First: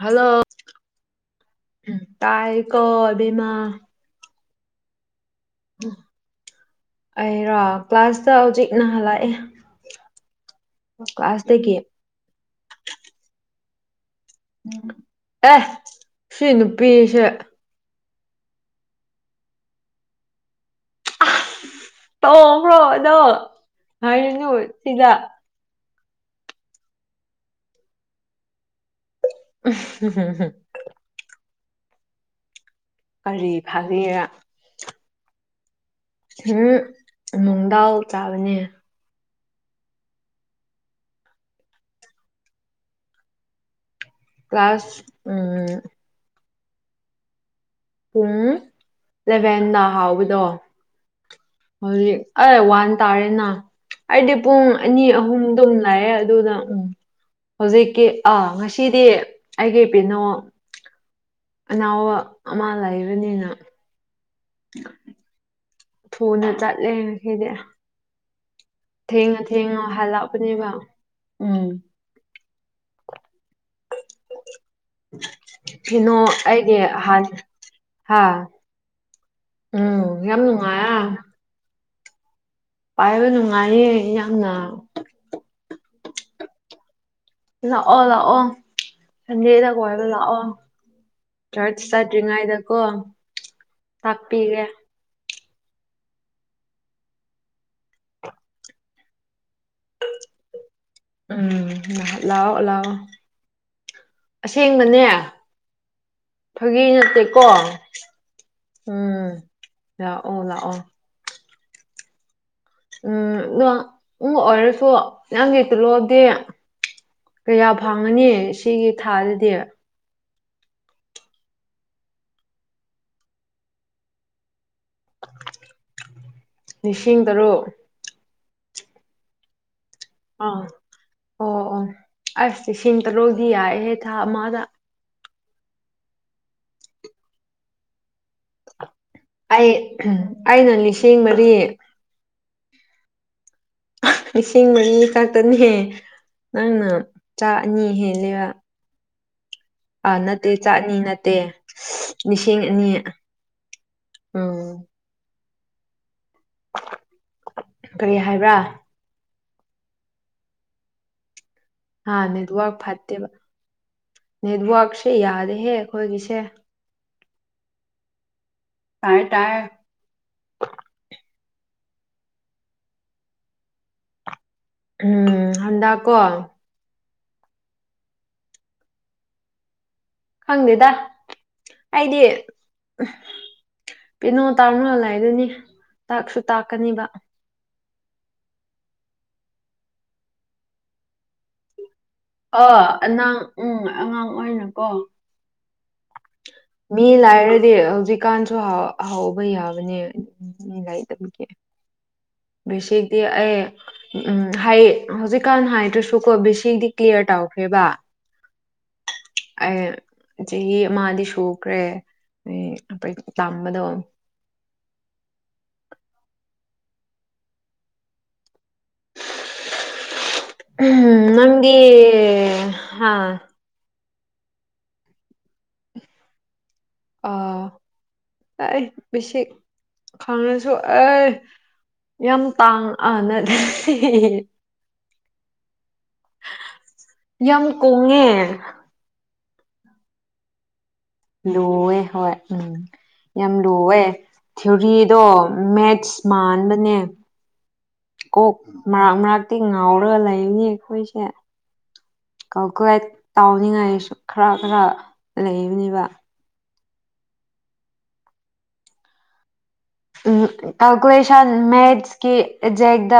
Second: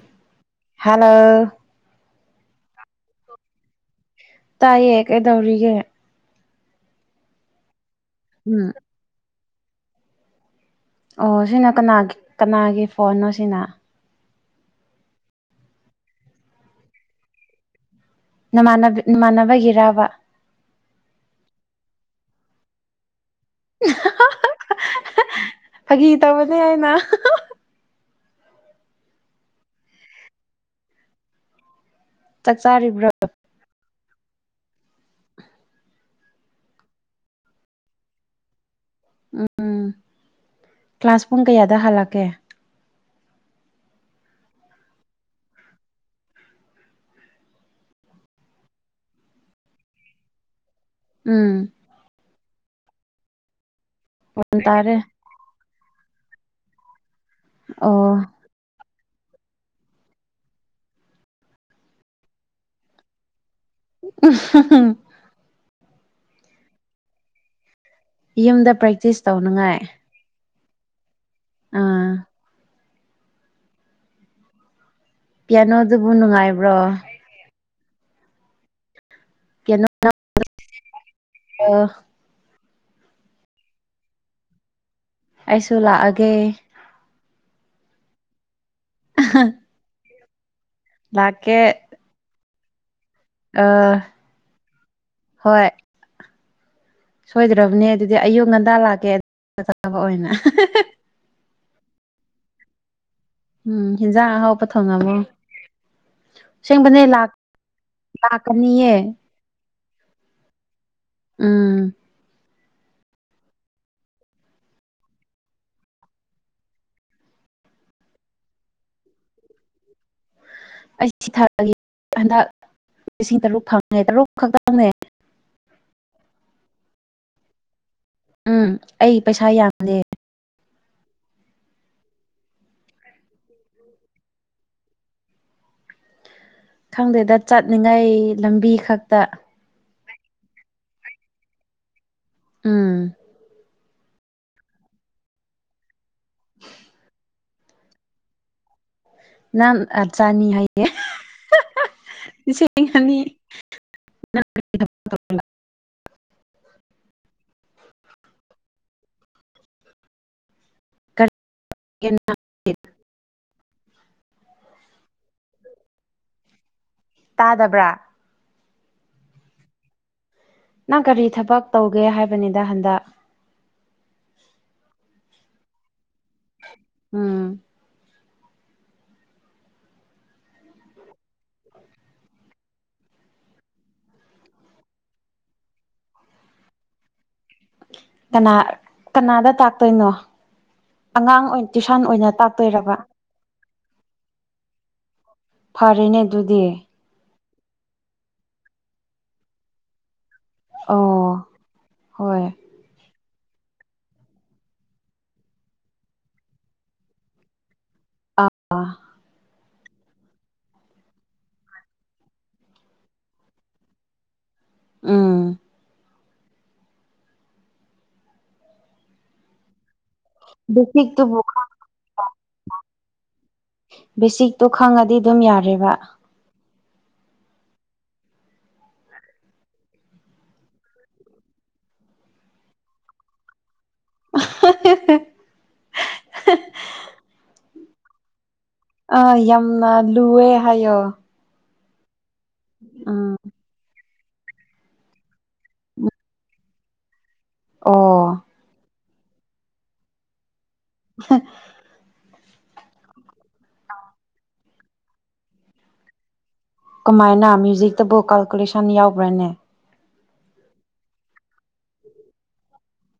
hello hello ꯇꯥꯏ ꯀꯣꯕꯕꯤꯃ ꯇꯥꯏꯌꯦ ꯀꯩꯗꯧꯔꯤꯒꯦ ꯑꯩꯔꯣ ꯀ꯭ꯂꯥꯁꯇ ꯍꯧꯖꯤꯛ ꯎꯝ ꯅꯍꯜ ꯂꯥꯛꯑꯦ ꯑꯣ ꯁꯤꯅ ꯀꯅꯥꯒꯤ ꯀꯅꯥꯒꯤ ꯐꯣꯟꯅꯣ ꯁꯤꯅ ꯑꯦ ꯁꯤꯅꯄꯤꯁꯦ ꯅꯃꯥꯟ ꯅꯃꯥꯟꯅꯕꯒꯤꯔꯕ ꯇꯣꯡꯕ꯭ꯔꯣ ꯑꯗꯣ ꯍꯥꯏꯔꯨꯅꯨ ꯁꯤꯗ ꯐꯥꯒꯤ ꯇꯧꯕꯅꯦ ꯍꯥꯏꯅ ꯝ ꯆꯥꯔꯤꯕ꯭ꯔ ꯑ ꯎꯝ ꯅꯨꯡꯗꯥꯎ ꯆꯥꯕꯅꯦ ꯎꯝ ꯀ꯭ꯂꯥꯁ ꯄꯨꯡ ꯀꯌꯥꯗ ꯍꯜꯂꯛꯀꯦ ꯀ꯭ꯂꯥꯁ ꯎꯝ ꯄꯨꯡ ꯂꯂꯦꯚꯦꯟꯅ ꯍꯥꯎꯕꯗꯣ ꯎꯝ ꯍꯧꯖꯤꯛ ꯑ ꯋꯥꯟ ꯇꯥꯔꯦꯅ ꯑꯩꯗꯤ ꯄꯨꯡ ꯑꯅꯤ ꯑꯍꯨꯝꯗꯨꯝ ꯑꯗꯨ ꯎꯝ ꯍꯧꯖꯤꯛꯀꯤ ꯑꯣ ꯑ ꯉ ꯁꯤꯗꯤ ꯑꯩꯒꯤ ꯏ ꯄꯅꯣ ꯑꯅꯥꯎꯕ ꯑꯃ ꯂꯩꯕꯅꯤꯅ ꯎ ꯊꯨꯅ ꯆꯠꯂꯦ ꯍꯥꯏꯗꯤ ꯌꯨꯝꯗ ꯄ꯭ꯔꯦꯛꯇꯤꯁ ꯊꯦꯡꯉꯣ ꯊꯦꯡꯉꯣ ꯇꯧꯅꯉꯥꯏ ꯍꯥꯜꯂꯛꯄꯅꯦꯕ ꯑꯥ ꯄꯤꯌꯥꯅꯣꯗꯨꯕꯨ ꯀꯩꯅꯣ ꯑꯩꯒꯤ ꯅꯨꯡꯉꯥꯏꯕ꯭ꯔꯣ ꯑꯍꯥꯟꯕ ꯍꯥꯥ ꯎꯝ ꯌꯥꯝꯅꯅꯨꯡ ꯑ ꯀ ꯄꯥꯏꯕ ꯅꯨꯡꯉꯥꯏꯌꯦ ꯌꯥꯝꯅ ꯑꯩꯁꯨ ꯂꯥꯛꯑꯒꯦ ꯂꯥꯛꯑꯣ ꯂꯥꯛꯑꯣ ꯁꯟꯗꯦꯗ ꯀꯣꯏꯕ ꯂꯥꯛꯑꯣ ꯂꯥꯛꯀꯦ ꯆꯔꯆ ꯆꯠꯇ꯭ꯔꯤꯉꯩꯗ ꯀꯣ ꯑꯥ ꯇꯥꯛꯄꯤꯒꯦ ꯍꯣꯏ ꯁꯣꯏꯗ꯭ꯔꯕꯅꯦ ꯑꯗꯨꯗꯤ ꯑꯌꯨꯛ ꯉꯟꯇꯥ ꯂꯥꯛꯀꯦ ꯆꯥꯕ ꯑꯣꯏꯅ ꯑꯣꯂ ꯎꯝ ꯍꯟꯖꯥꯡ ꯑꯍꯥꯎꯕ ꯊꯣꯡꯉꯝꯃꯣ ꯐꯥꯒꯤ ꯑꯁꯦꯡꯕꯅꯦ ꯂꯥꯛ ꯅꯠꯇꯦꯀꯣ ꯂꯥꯛꯀꯅꯤꯌꯦ ꯎꯝ ꯂꯥꯛꯑꯣ ꯂꯥꯛꯑꯣ ꯎꯝ ꯎꯝ ꯑꯗꯣ ꯎꯕ ꯑꯣꯏꯔꯁꯨ ꯅꯪꯗꯤ ꯇꯤꯜꯂꯣꯗꯤ ꯀꯌꯥ ꯐꯪꯉꯅꯤ ꯁꯤꯒꯤ ꯊꯥꯗꯗꯤ ꯑꯩꯁꯤ ꯊꯥꯒꯦ ꯍꯟꯗꯛ ꯂꯤꯁꯤꯡ ꯇꯔꯨꯛ ꯐꯪꯉꯦ ꯇꯔꯨꯛ ꯈꯛꯇꯪꯅꯦ ꯂꯤꯁꯤꯡ ꯇꯔꯨꯛ ꯎꯝ ꯑꯩ ꯄꯩꯁꯥ ꯌꯥꯝꯗꯦ ꯑꯥ ꯑꯣ ꯑꯣ ꯑꯁ ꯁꯤꯁꯤꯡ ꯇꯔꯨꯛꯗꯤ ꯌꯥꯏꯦꯍꯦ ꯊꯥ ꯑꯃꯗ ꯈꯪꯗꯦꯗ ꯆꯠꯅꯤꯡꯉꯥꯏ ꯂꯝꯕꯤ ꯈꯛ ꯑꯩ ꯑꯩꯅ ꯂꯤꯁꯤꯡ ꯃꯔꯤ ꯑꯝ ꯂꯤꯁꯤꯡ ꯃꯔꯤ ꯉꯥꯛꯇꯅꯤꯍꯦ ꯅꯪꯅ ꯆꯥ ꯑꯅꯤ ꯍꯦꯜꯂꯕ ꯅꯪ ꯑꯥ ꯆꯥꯅꯤ ꯅꯠꯇꯦ ꯍꯥꯏꯌꯦ ꯆꯥꯛꯅꯤ ꯅꯠꯇꯦ ꯂꯤꯁꯤꯡ ꯑꯅꯤ ꯑꯣ ꯎ ꯀꯔꯤ ꯍꯥꯏꯕ꯭ꯔꯥ ꯀꯔꯤ ꯍꯥꯥ ꯅꯦꯠꯋꯔꯛ ꯐꯠꯇꯦꯕ ꯅꯦꯠꯋꯔꯛꯁꯦ ꯌꯥꯔꯦꯍꯦ ꯑꯩꯈꯣꯏꯒꯤꯁꯦ ꯇꯥꯗꯕ꯭ꯔꯥ ꯇꯥꯏ ꯇꯥꯏ ꯅꯪ ꯀꯔꯤ ꯊꯕꯛ ꯇꯧꯒꯦ ꯍꯥꯏꯕꯅꯤꯗ ꯍꯟꯗꯛ ꯎꯝ ꯍꯟꯗꯀꯣ ꯎꯝ ꯈꯪꯗꯦꯗ ꯑꯩꯗꯤ ꯄꯅꯣ ꯇꯥꯡꯣꯂꯗꯨꯅꯤ ꯇꯥꯛꯁꯨ ꯇꯥꯛꯀꯅꯤꯕ ꯀꯅꯥ ꯀꯅꯥꯗ ꯇꯥꯛꯇꯣꯏꯅꯣ ꯑꯉꯥꯡ ꯑꯣꯏꯅ ꯇ ꯑꯥ ꯑꯉꯥꯡ ꯎꯝ ꯑꯉꯥꯡ ꯑꯣꯏꯅꯀꯣ ꯐꯔꯦꯅꯦ ꯑꯗꯨꯗꯤ ꯃꯤ ꯂꯥꯏꯔꯗꯤ ꯍꯧꯖꯤꯛꯀꯥꯟꯁꯨ ꯍꯥꯎꯕ ꯌꯥꯕꯅꯦ ꯂꯩꯗ ꯑꯣ ꯍꯣꯏ ꯀꯦ ꯁꯗꯤ ꯑꯦ ꯎꯝ ꯍꯥꯏ ꯍꯧꯖꯤꯛꯀꯥꯟ ꯍꯥꯏꯗ꯭ꯔꯁꯨ ꯀꯣ ꯕꯤꯁꯤꯗꯤ ꯀ꯭ꯂꯤꯌꯥꯔ ꯇꯧꯈ꯭ꯔꯦꯕ ꯑ ꯑꯦ ꯆꯍꯤ ꯑꯃꯗꯤ ꯁꯨꯈ꯭ꯔꯦ ꯎꯝ ꯑ ꯇꯝꯕꯗꯣ ꯑꯥ ꯎꯝ ꯕꯦꯁꯤꯛꯇꯨꯕꯨ ꯅꯪꯒꯦ ꯍꯥ ꯕꯦꯁꯤꯛꯇꯣ ꯈꯪꯉꯗꯤ ꯑꯗꯨꯝ ꯌꯥꯔꯦꯕ ꯑ ꯑꯩ ꯃꯤꯁꯤ ꯈꯪꯅꯁꯨ ꯑꯦ ꯌꯥꯝ ꯇꯥꯡ ꯑꯅꯗꯤ ꯌꯥꯝ ꯀꯣꯡꯉꯦ ꯑꯥ ꯌꯥꯝꯅ ꯂꯨꯑꯦ ꯍꯥꯏꯌꯣ ꯂꯨꯋꯦ ꯍꯣꯏ ꯎꯝ ꯎꯝ ꯌꯥꯝ ꯂꯨꯑꯦ ꯊꯤꯑꯣꯔꯤꯗꯣ ꯃꯦꯠꯁ ꯃꯥꯟꯕꯅꯦ ꯑꯣ ꯀꯣꯛ ꯃꯔꯛ ꯃꯔꯥꯛꯛꯇꯤ ꯉꯥꯎꯔꯒ ꯂꯩꯕꯅꯤ ꯑꯩꯈꯣꯏꯁꯦ ꯀꯀꯂꯥꯏ ꯇꯥꯎꯅꯤꯡꯉꯥꯏꯁꯨ ꯈꯔ ꯈꯔ ꯂꯩꯕꯅꯦꯕ ꯀꯃꯥꯏꯅ ꯃ꯭ꯌꯨꯖꯤꯛꯇꯕꯨ ꯀꯥꯜꯀꯨꯂꯦꯁꯟ ꯌꯥꯎꯕ꯭ꯔꯅꯦ ꯎꯝ ꯀꯜꯀꯨꯂꯦꯁꯟ ꯃꯦꯠꯁꯀꯤ ꯖꯦꯛꯗ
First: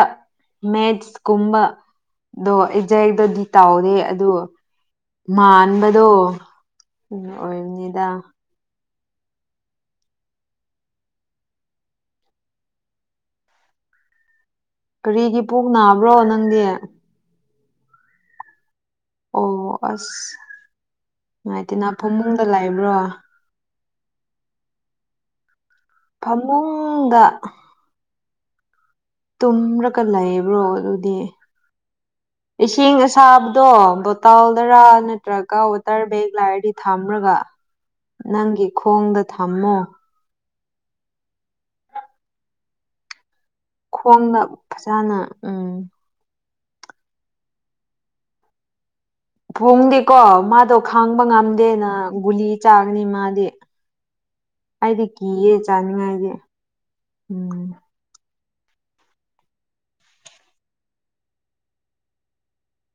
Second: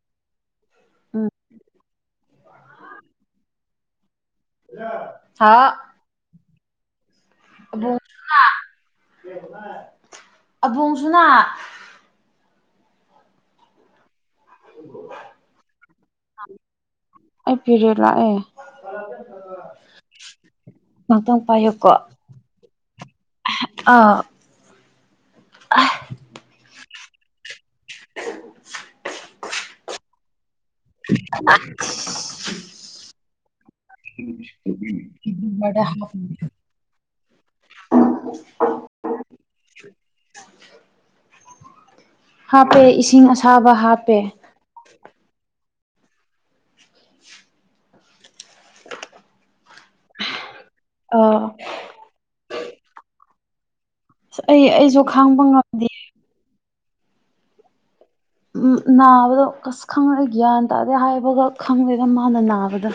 ꯃꯦꯠꯁ ꯎꯝ ꯀꯨꯝꯕꯗꯣ ꯑꯩꯖꯥꯏꯗꯗꯤ ꯇꯥꯎꯔꯦ ꯑꯗ ꯍꯥꯎ ꯃꯥꯟꯕꯗꯣ ꯀꯩꯅꯣ ꯑꯣꯏꯔꯅꯤꯗ ꯑꯕꯣꯡꯁꯨꯅ ꯀꯔꯤꯒꯤ ꯄꯨꯛ ꯅꯥꯕ꯭ꯔꯣ ꯅꯪꯗꯤ ꯑꯩ ꯄꯤꯔꯦ ꯂꯥꯛꯑꯦ ꯑꯣ ꯑꯁ ꯉꯥꯛꯇꯪ ꯉꯅꯨꯡꯉꯥꯏꯇꯦꯅ ꯄꯥꯏꯌꯨꯀꯣ ꯐꯃꯨꯡꯗ ꯂꯥꯛꯏꯕ꯭ꯔꯣ ꯑꯥ ꯐꯃꯨꯡꯗ [unintelligible] ꯭ꯔꯣ ꯑꯗꯨꯗꯤ ꯏꯁꯤꯡ ꯑꯁꯥꯕꯗꯣ ꯕꯣꯇꯥꯜꯗꯔꯥ ꯅꯠꯇ꯭ꯔꯒ ꯀ ꯑꯣꯇꯔ ꯕꯒ ꯂꯥꯛꯔꯗꯤ ꯊꯝꯔꯒ ꯅꯪꯒꯤ ꯈꯣꯡꯗ ꯊꯝꯃꯣ ꯎ ꯍꯥꯄꯦ ꯏꯁꯤꯡ ꯑꯁ ꯈꯣꯡꯗ ꯐꯖꯅ ꯎꯝ [inaudible] ꯐꯣꯡꯗꯤꯀꯣ ꯃꯥꯗꯣ ꯈꯥꯡꯕ ꯑꯥ ꯉꯝꯗꯦꯅ ꯒꯨꯂꯤ ꯆꯥꯒꯅꯤ ꯃꯥꯗꯤ ꯑꯁ ꯑꯩ ꯑꯩꯁꯨ ꯑꯩꯗꯤ ꯈꯥꯡꯕ ꯀꯤꯌꯦ ꯉꯝꯗꯦ ꯆꯥꯅꯤꯡꯉꯥꯏꯗꯤ ꯎꯝ ꯎꯝ ꯅꯥꯕꯗꯣ ꯀꯁ ꯈꯪꯉꯦ ꯒ꯭ꯌꯥꯟ ꯇꯥꯗꯦ ꯍꯥꯏꯕꯒ ꯈꯪꯗꯦꯗ ꯃꯥꯅ ꯅꯥꯕꯗ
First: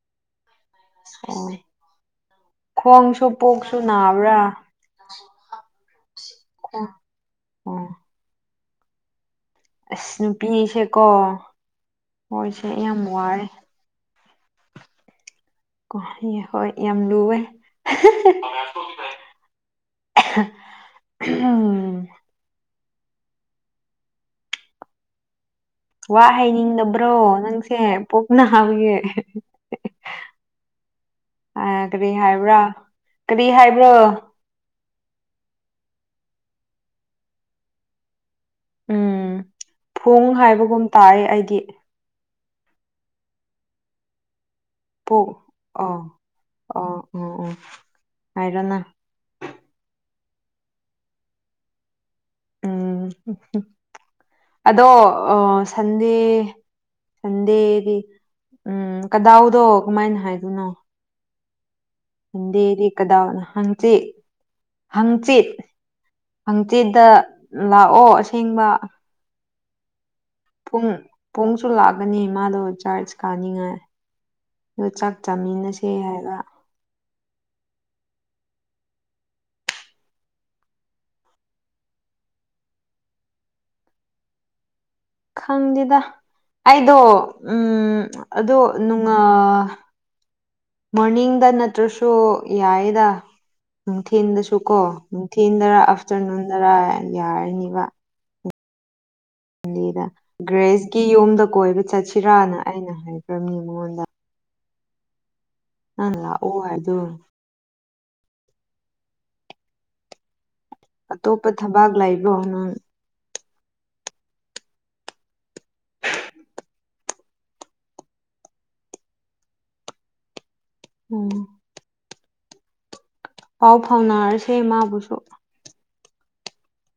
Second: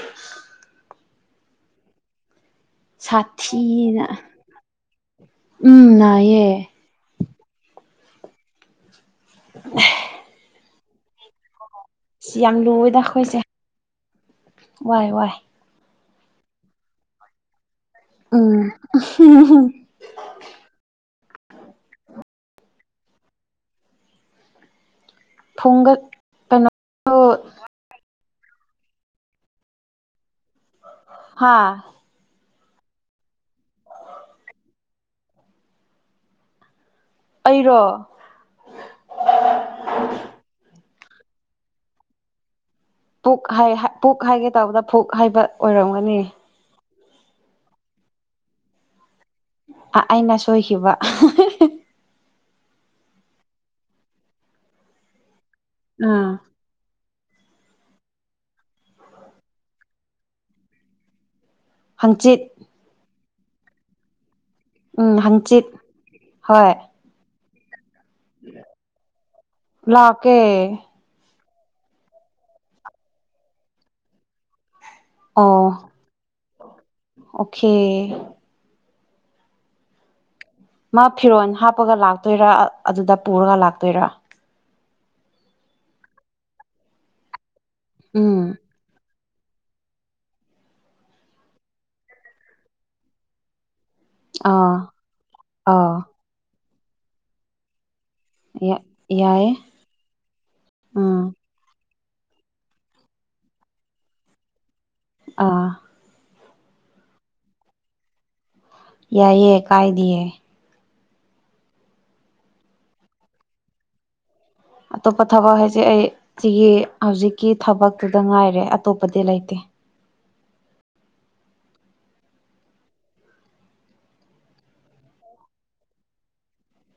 ꯑꯣ ꯈꯣꯡꯁꯨ ꯄꯣꯛꯁꯨ ꯁꯥꯊꯤꯅ ꯅꯥꯕ꯭ꯔꯥ ꯎꯝ ꯅꯑꯌꯦ ꯑ ꯑꯁ ꯅꯨꯄꯤꯁꯦ ꯀꯣ ꯁꯤ ꯌꯥꯝ ꯂꯨꯋꯦꯗ ꯑꯩꯈꯣꯏꯁꯦ ꯋꯥꯏ ꯋꯥꯏ ꯀ ꯍꯣꯏ ꯌꯥꯝ ꯂꯨꯋꯦ ꯎꯝ ꯑ ꯊꯣꯡꯒꯠ ꯋꯥ ꯀꯩꯅꯣ ꯍꯥꯏꯩꯅꯤꯡꯗꯕ꯭ꯔꯣ ꯅꯪꯁꯦ ꯄꯣꯛꯅ ꯍꯥꯕꯒꯤꯦ ꯍꯥ ꯑ ꯀꯔꯤ ꯍꯥꯏꯕ꯭ꯔꯥ ꯀꯔꯤ ꯍꯥꯏꯕ꯭ꯔꯣ ꯑꯩꯔꯣ ꯎꯝ ꯐꯣꯡ ꯍꯥꯏꯕꯒꯨꯝ ꯇꯥꯏ ꯑꯩꯗꯤ ꯄꯨꯛ ꯄꯨꯛ ꯍꯥꯏꯒꯦ ꯇꯧꯕꯗ ꯄꯨꯛ ꯍꯥꯏꯕ ꯑꯣꯏꯔꯝꯒꯅꯤ ꯑꯣꯝ ꯑꯣꯝ ꯍꯥꯏꯔꯅ ꯑꯩꯅ ꯁꯣꯏꯈꯤꯕ ꯎꯝ ꯑꯗꯣ ꯑ ꯁꯟꯗꯦ ꯎꯝ ꯁꯟꯗꯦꯗꯤ ꯎꯝ ꯀꯗꯥꯎꯗꯣ ꯀꯃꯥꯏꯅ ꯍꯥꯏꯗꯣꯏꯅꯣ ꯍꯪꯆꯤꯠ ꯅꯟꯗꯦꯔꯤ ꯀꯗꯥꯥꯎꯅ ꯍꯪꯁꯦ ꯍꯪꯆꯤꯠ ꯍꯣꯏ ꯍꯪꯆꯤꯠꯗ ꯂꯥꯛꯑꯣ ꯑꯁꯦꯡꯕ ꯂꯥꯛꯀꯦ ꯄꯨꯡ ꯄꯨꯡꯁꯨ ꯂꯥꯛꯀꯅꯤ ꯃꯥꯗꯣ ꯆꯥꯔꯖ ꯀꯥꯅꯤꯡꯉꯥꯏ ꯑꯣ ꯆꯥꯛ ꯑꯣ ꯆꯥꯃꯤꯟꯅꯁꯦ ꯍꯥꯏꯔ ꯑꯣꯀꯦ ꯃꯥ ꯐꯤꯔꯣꯟꯜ ꯍꯥꯞꯄꯒ ꯂꯥꯛꯇꯣꯏꯔꯥ ꯑꯗꯨꯗ ꯄꯨꯔꯒ ꯂꯥꯛꯇꯣꯏꯔ ꯈꯪꯗꯦꯗ ꯑꯩꯗꯣ ꯎꯝ ꯎꯝ ꯑꯗꯣ ꯃꯣꯔꯅꯤꯡꯗ ꯅꯠꯇ꯭ꯔꯁꯨ ꯌꯥꯔꯗ ꯅꯨꯡꯊꯤꯟꯗꯁꯨ ꯑꯥ ꯀꯣ ꯅꯨꯡꯊꯤꯟꯗꯔꯥ ꯑꯥ ꯑꯥꯐꯇꯔꯅꯨꯟꯗꯔ ꯌꯥꯔꯅꯤꯕ ꯏ ꯗ ꯒ꯭ꯔꯦꯁꯀꯤ ꯎꯝ ꯌꯨꯝꯝꯗ ꯀꯣꯏꯕ ꯆꯠꯁꯤ ꯁꯤꯤꯔꯥꯅ ꯑꯩꯅ ꯍꯥꯏꯈ꯭ꯔꯝꯃꯤ ꯃꯉꯣꯟꯗ ꯑꯥ ꯑꯣ ꯑꯗꯣ ꯌꯥꯏꯌꯦ ꯀꯥꯏꯗꯤꯌꯦ ꯑꯇꯣꯞꯄ ꯊꯕꯥꯛ ꯂꯩꯕ꯭ꯔꯣ ꯅꯪ ꯑꯇꯣꯞꯄ ꯊꯕꯛ ꯍꯥꯏꯁꯦ ꯑꯩ ꯁꯤꯒꯤ ꯍꯧꯖꯤꯛꯀꯤ ꯊꯕꯛꯇꯨꯗ ꯉꯥꯏꯔꯦ ꯑꯇꯣꯞꯄꯗꯤ ꯂꯩꯇꯦ ꯎꯝ ꯄꯥꯎ ꯐꯥꯎꯅꯔꯁꯦ ꯃꯥꯕꯨꯁꯨ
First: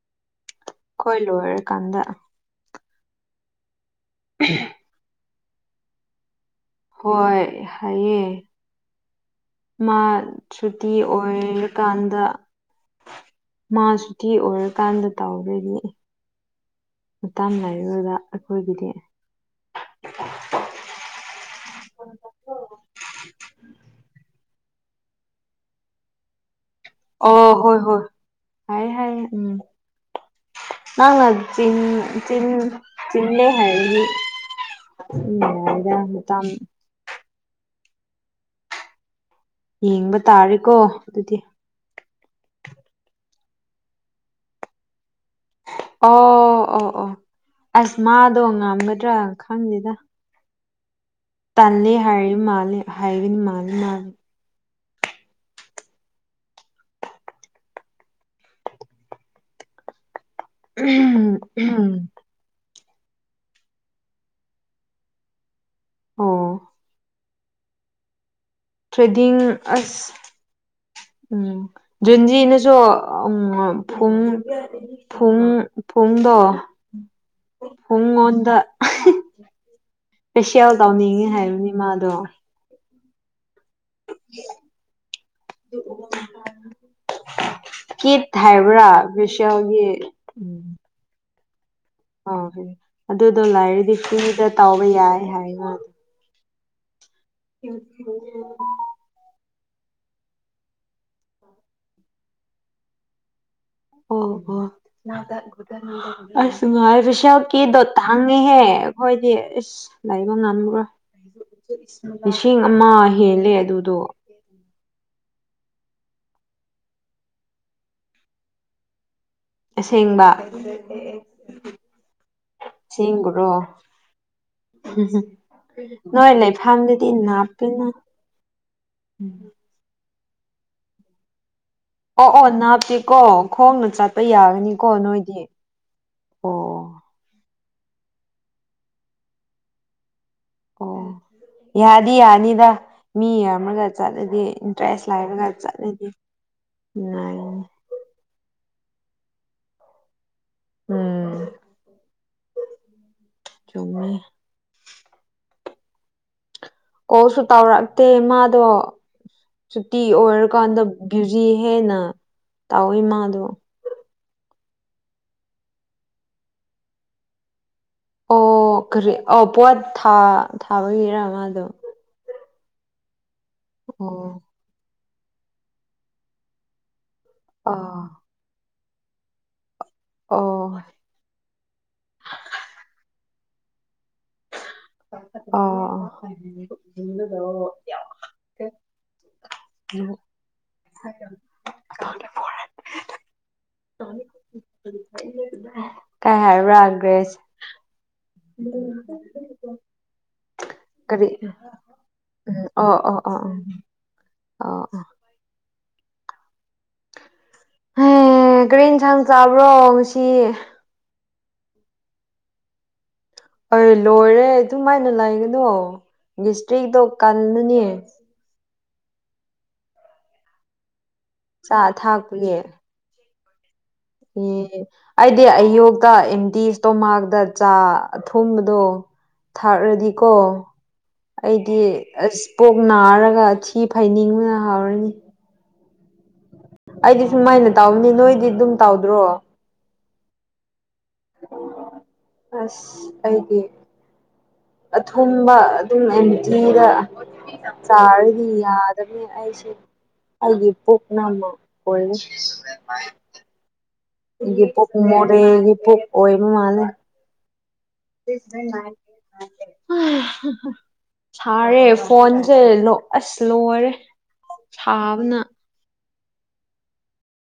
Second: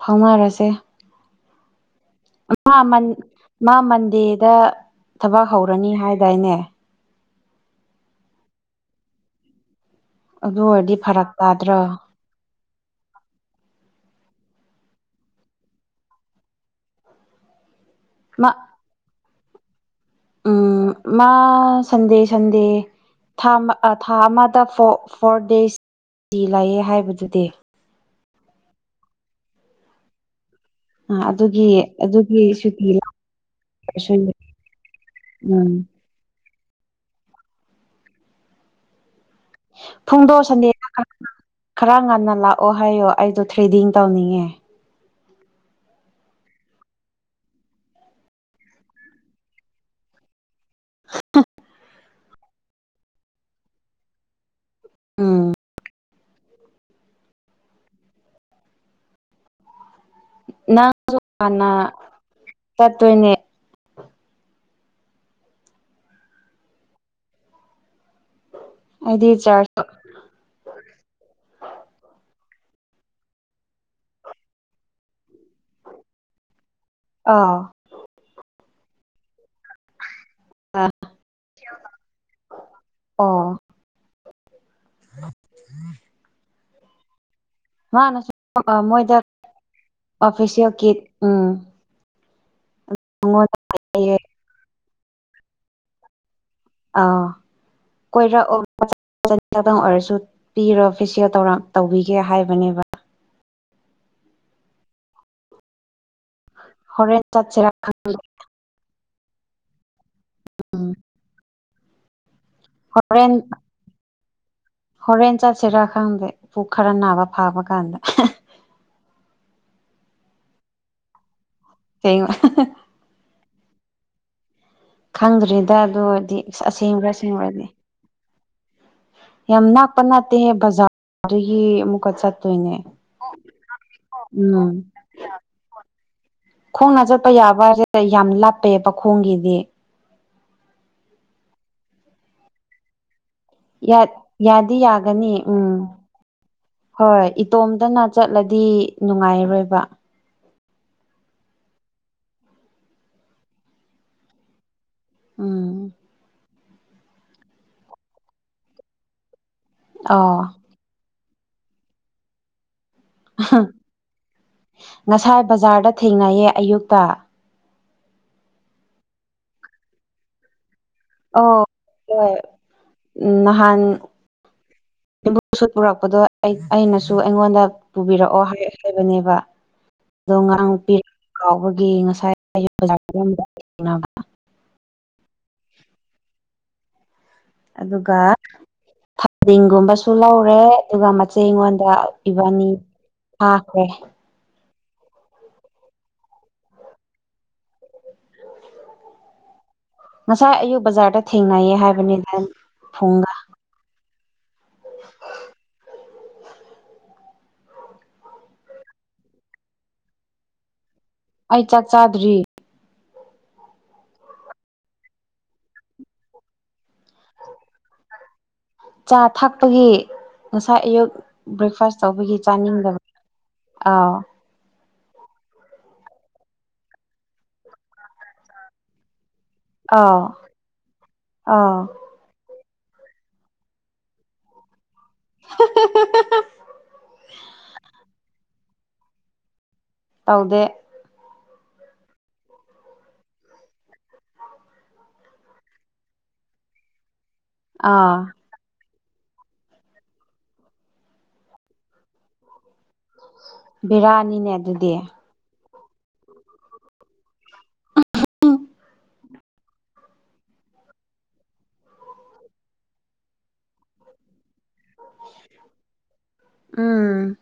ꯐꯥꯎꯉꯔꯁꯤꯦ ꯀꯣꯏ ꯂꯨ ꯀꯥꯟꯗ ꯃꯥꯟ ꯃꯥ ꯃꯟꯗꯦꯗ ꯊꯕꯛ ꯍꯧꯔꯅꯤ ꯍꯥꯏꯗꯥꯏꯅꯦ ꯍꯣꯏ ꯍꯥꯏꯌꯦ ꯃꯥ ꯑꯗꯨ ꯁꯨꯇꯤ ꯑꯣꯏꯔꯗꯤ ꯐꯔꯛ ꯇꯥꯗ꯭ꯔꯣ ꯑꯣꯏꯔꯀꯥꯟꯗ ꯃꯥ ꯁꯨꯇꯤ ꯑꯣꯏꯔꯀꯥꯟꯗ ꯇꯥꯎꯔꯣꯏꯅꯤ ꯃꯇꯥꯡ ꯥꯏꯔꯨꯔꯗ ꯃꯥ ꯑꯩꯈꯣꯏꯒꯤꯗꯤ ꯎꯝ ꯃꯥ ꯁꯟꯗꯦ ꯁꯟꯗꯦ ꯊꯥ ꯑꯃ ꯊꯥ ꯑꯃꯗ ꯐꯣꯔ ꯗꯦꯁ ꯂꯌꯦ ꯑꯣ ꯍꯣꯏ ꯍꯣꯏ ꯍꯥꯏ ꯍꯥꯏ ꯎꯝ ꯅ ꯑ ꯆ ꯑꯗꯨꯒꯤ ꯑꯗꯨꯒꯤ ꯆꯤꯟ ꯁꯨꯇꯤ ꯆꯤꯜꯂꯦ ꯍꯥꯏꯅꯤ ꯂꯥꯛꯑꯁꯨ ꯎꯝ ꯑꯗꯨꯗ ꯌꯦꯡꯕ ꯐꯨꯡꯗꯣ ꯇꯥꯔꯦꯀꯣ ꯁꯟꯗꯦꯗ ꯑꯗꯨꯗꯤ ꯈꯔ ꯉꯟꯅ ꯂꯥꯛꯑꯣ ꯍꯥꯏꯌꯣ ꯑꯩꯗꯣ ꯊ꯭ꯔꯦꯗꯤꯡ ꯇꯧꯅꯤꯡꯉꯦ ꯑꯣ ꯑꯣ ꯑꯣ ꯑꯁ ꯃꯥꯗꯣ ꯉꯝꯒꯗ꯭ꯔꯥ ꯈꯪꯗꯦꯗ ꯇꯜꯂꯤꯦ ꯍ ꯃꯥꯜꯂꯤ ꯍꯩꯕꯤꯤꯟ ꯃꯥꯜꯂꯤ ꯃꯥꯕꯤ ꯎꯝ [inaudible] [inaudible] ꯅꯪꯁꯨ ꯍꯥꯟꯅ ꯆꯠꯇꯣꯏꯅꯦ ꯑꯣ ꯇ꯭ꯔꯦꯗꯤ ꯑꯩꯗꯤ ꯆꯥꯔꯖ ꯑꯁ ꯎꯝꯖꯨꯟꯖꯤ ꯣ ꯎꯝ ꯐꯨꯡ ꯐꯨꯡ ꯐꯨꯡꯗꯣ ꯑꯥ ꯍꯉꯣꯗ ꯄꯦꯁꯤꯦꯜ ꯇꯧꯅꯤꯡꯉꯤ ꯍꯥꯏꯔꯨꯅꯦ ꯃꯥꯗꯣ ꯑ ꯑꯗꯨ ꯃꯥ ꯅ ꯃꯣꯏꯗ ꯐꯦꯁꯤꯌꯦꯜꯒꯤ ꯑꯣꯐꯤꯁꯦꯜ ꯀꯤꯠ ꯎꯝ ꯑꯣꯣꯏ ꯑꯗꯨꯗꯣ ꯑꯩꯉꯣꯟꯗ ꯂꯥꯏꯔꯗꯤ ꯍꯥꯏꯌꯦ ꯐ꯭ꯤꯗ ꯇꯥꯎꯕ ꯌꯥꯏ ꯍꯥꯏꯅ ꯑꯥ ꯀꯣꯏꯔꯛꯑꯣ ꯃꯇꯪ ꯑꯣꯏꯔꯁꯨ ꯄꯤꯔꯣ ꯐꯦꯁꯤꯌꯦꯜ ꯇꯧꯕꯤꯒꯦ ꯍꯥꯏꯕꯅꯦꯕ ꯑꯣ ꯍꯣ ꯑꯁ ꯉꯥꯏ ꯐ ꯍꯣꯔꯦꯟ ꯆꯠꯁꯤꯔꯥ ꯁꯦꯜꯀꯤꯗꯣ ꯇꯥꯡꯉꯤꯍꯦ ꯑꯩꯈꯣꯏꯗꯤ ꯑꯁ ꯂꯩꯕ ꯉꯝꯕ꯭ꯔꯥ ꯎꯝ ꯂꯤꯁꯤꯡ ꯑꯃ ꯍꯣꯔꯦꯟ ꯍꯦꯜꯂꯦ ꯑꯗꯨꯗꯣ ꯍꯣꯔꯦꯟ ꯆꯠꯁꯤꯔꯥ ꯈꯪꯗꯦ ꯄꯨꯛ ꯈꯔ ꯅꯥꯕ ꯐꯥꯕ ꯀꯥꯟꯗ ꯑꯁꯦꯡꯕ ꯁꯦꯡꯕ ꯁꯦꯡꯕꯨꯔꯣ ꯈꯪꯗ꯭ꯔꯤꯗ ꯎ ꯅꯣꯏ ꯑꯗꯨꯗꯤ ꯂꯩꯐꯝꯥꯝꯗꯨꯗꯤ ꯑꯁꯦꯡꯕ꯭ꯔꯥ ꯑꯁꯦꯡꯕ꯭ꯔꯗꯤ ꯅꯥꯞꯄꯤꯅ ꯌꯥꯝ ꯅꯅꯥ ꯄꯅꯥꯦ ꯍ ꯖ ꯑꯣ ꯑꯣ ꯅꯥꯞꯇꯦꯀꯣ ꯈꯣꯡꯅ ꯆꯥꯠꯄ ꯎꯝ ꯌꯥꯒꯅꯤꯀꯣ ꯅꯣꯏꯗꯤ ꯑꯣ ꯈꯣꯡꯅ ꯆꯠꯄ ꯌꯥꯕꯁꯦ ꯌꯥꯝ ꯂꯥꯞꯄꯩꯑꯕ ꯈꯣꯡꯒꯤꯗꯤ ꯑꯣ ꯌꯥꯗꯤ ꯌꯥꯅꯤꯗ ꯃꯤ ꯌꯥꯝꯝꯃꯒ ꯌꯥꯠ ꯆꯠꯂꯗꯤ ꯌꯥꯗꯤ ꯏꯟꯇꯔꯦꯁ ꯌꯥꯒꯅꯤ ꯂꯩꯔꯒ ꯎꯝ ꯆꯠꯂꯗꯤ ꯍꯣꯏ ꯅꯨꯡꯉꯥꯏꯒꯅꯤ ꯏꯇꯣꯝꯇꯅ ꯆꯠꯂꯗꯤ ꯅꯨꯡꯉꯥꯏꯔꯣꯏꯕ ꯎꯝ ꯆꯨꯝꯃꯤ ꯎꯝ ꯀꯁꯨ ꯇꯧꯔꯛꯇꯦ ꯃꯥꯗꯣ ꯁꯨꯇꯤ ꯑꯣ ꯑꯣꯏꯔꯀꯥꯟꯗ ꯕ꯭ꯌꯨꯖꯤ ꯍꯦꯟꯅ ꯇꯥꯎꯋꯏꯃꯗꯣ ꯉꯁꯥꯏ ꯕꯖꯥꯔꯗ ꯊꯦꯡꯅꯩꯌꯦ ꯑꯌꯨꯛꯇ ꯑꯣ ꯀꯔꯤ ꯑ ꯄꯣꯠ ꯊꯥꯕꯒꯤꯔ ꯃꯥꯗꯣ ꯎ ꯅꯍꯥꯟ ꯑꯣ ꯄꯨꯔꯛꯄꯗꯣ ꯑꯩꯅꯁꯨ ꯁꯨ ꯑꯩꯉꯣꯟꯗ ꯑꯣ ꯄꯨꯕꯤꯔꯛꯑꯣ ꯍꯥꯏ ꯍꯥꯏꯕꯅꯦꯕ ꯑꯗꯣ ꯑꯣ ꯉꯔꯥꯡ ꯄꯤꯔꯛ ꯐꯥꯎꯕꯒꯤ ꯉꯁꯥꯏꯦꯡꯅꯕ ꯑ ꯑꯗꯨꯒ ꯊꯥꯗꯤꯡꯒꯨꯝꯕꯁꯨ ꯂꯧꯔꯦ ꯑꯗꯨꯒ ꯃꯆꯦ ꯑꯩꯉꯣꯟꯗ ꯏꯕꯥꯅꯤ ꯑ ꯍꯦ ꯀꯥꯏ ꯍꯥꯏꯕ꯭ꯔꯒ꯭ꯔꯦꯁ ꯎꯝ ꯉꯁꯥꯏ ꯑꯌꯨꯛ ꯕꯖꯥꯔꯗ ꯀꯔꯤ ꯊꯦꯡꯅꯩꯌꯦ ꯍꯥꯏꯕꯅꯤꯗ ꯎꯝ ꯑꯣ ꯑꯣ ꯐꯨꯡꯒ ꯑꯣ ꯑ ꯑ ꯍ ꯀꯔꯤꯦꯟꯟꯁꯥꯡ ꯆꯥꯕ꯭ꯔꯣ ꯉꯁꯤ ꯑꯩ ꯆꯥꯛ ꯆꯥꯗ꯭ꯔꯤ ꯑꯩ ꯂꯣꯏꯔꯦ ꯑꯗꯨꯝꯃꯥꯏꯅ ꯂꯥꯛꯒꯅꯣ ꯁꯇ꯭ꯔꯤꯛꯇꯣ ꯀꯜꯂꯅꯦ ꯆꯥ ꯊꯥꯛꯄꯒꯤ ꯉꯁꯥꯏ ꯑꯌꯨꯛ ꯆꯥ ꯕ꯭ꯔꯦꯛꯐꯥꯁ ꯇꯧꯕꯒꯤ ꯊꯥꯛꯄꯒꯤ ꯆꯥꯅꯤꯡꯗꯕ ꯑꯥꯎ ꯑꯦ ꯑꯩꯗꯤ ꯑꯌꯣ ꯇ ꯏꯟꯗꯤꯁ ꯇꯣꯃꯥꯛꯇ ꯆꯥ ꯑꯊꯨꯝꯕꯗꯣ ꯑꯥꯎ ꯊꯥꯥꯛꯔꯗꯤꯀꯣ ꯑꯩꯗꯤ ꯑꯥꯎ ꯑꯁ ꯄꯣꯛ ꯅꯥꯔꯒ ꯊꯤ ꯐꯩꯅꯤꯡꯕꯅ ꯍꯥꯎꯔꯅꯤ [unintelligible] ꯑꯩꯗꯤ ꯁꯨꯡꯃꯥꯏꯅ ꯇꯥꯎꯕꯅꯤ ꯅꯣꯏꯗꯤ ꯑꯗꯨꯝ ꯇꯧꯗ꯭ꯔꯣ ꯇꯧꯗꯦ ꯑꯁ ꯑꯩꯒꯤ ꯑꯊꯨꯝꯕ ꯑꯗꯨꯝ ꯑꯦꯝꯊꯤꯗ ꯑꯥ ꯆꯥꯔꯗꯤ ꯌꯥ ꯑꯩꯁꯦ ꯑꯩꯒꯤ ꯄꯨꯛꯅ ꯑꯃ ꯑꯣꯏꯦ ꯕꯤꯔꯥꯅꯤꯅꯦ ꯑꯩꯒꯤ ꯄ ꯑꯗꯨꯗꯤ ꯃꯣꯔꯦꯒꯤ ꯄꯣꯛ ꯑꯣꯏꯕ ꯃꯥꯂꯦ [unintelligible] ꯁꯥꯔꯦ ꯐꯣꯟꯁꯦ ꯑꯁ ꯂꯣꯏꯔꯦ ꯁꯥꯕꯅ ꯎꯝ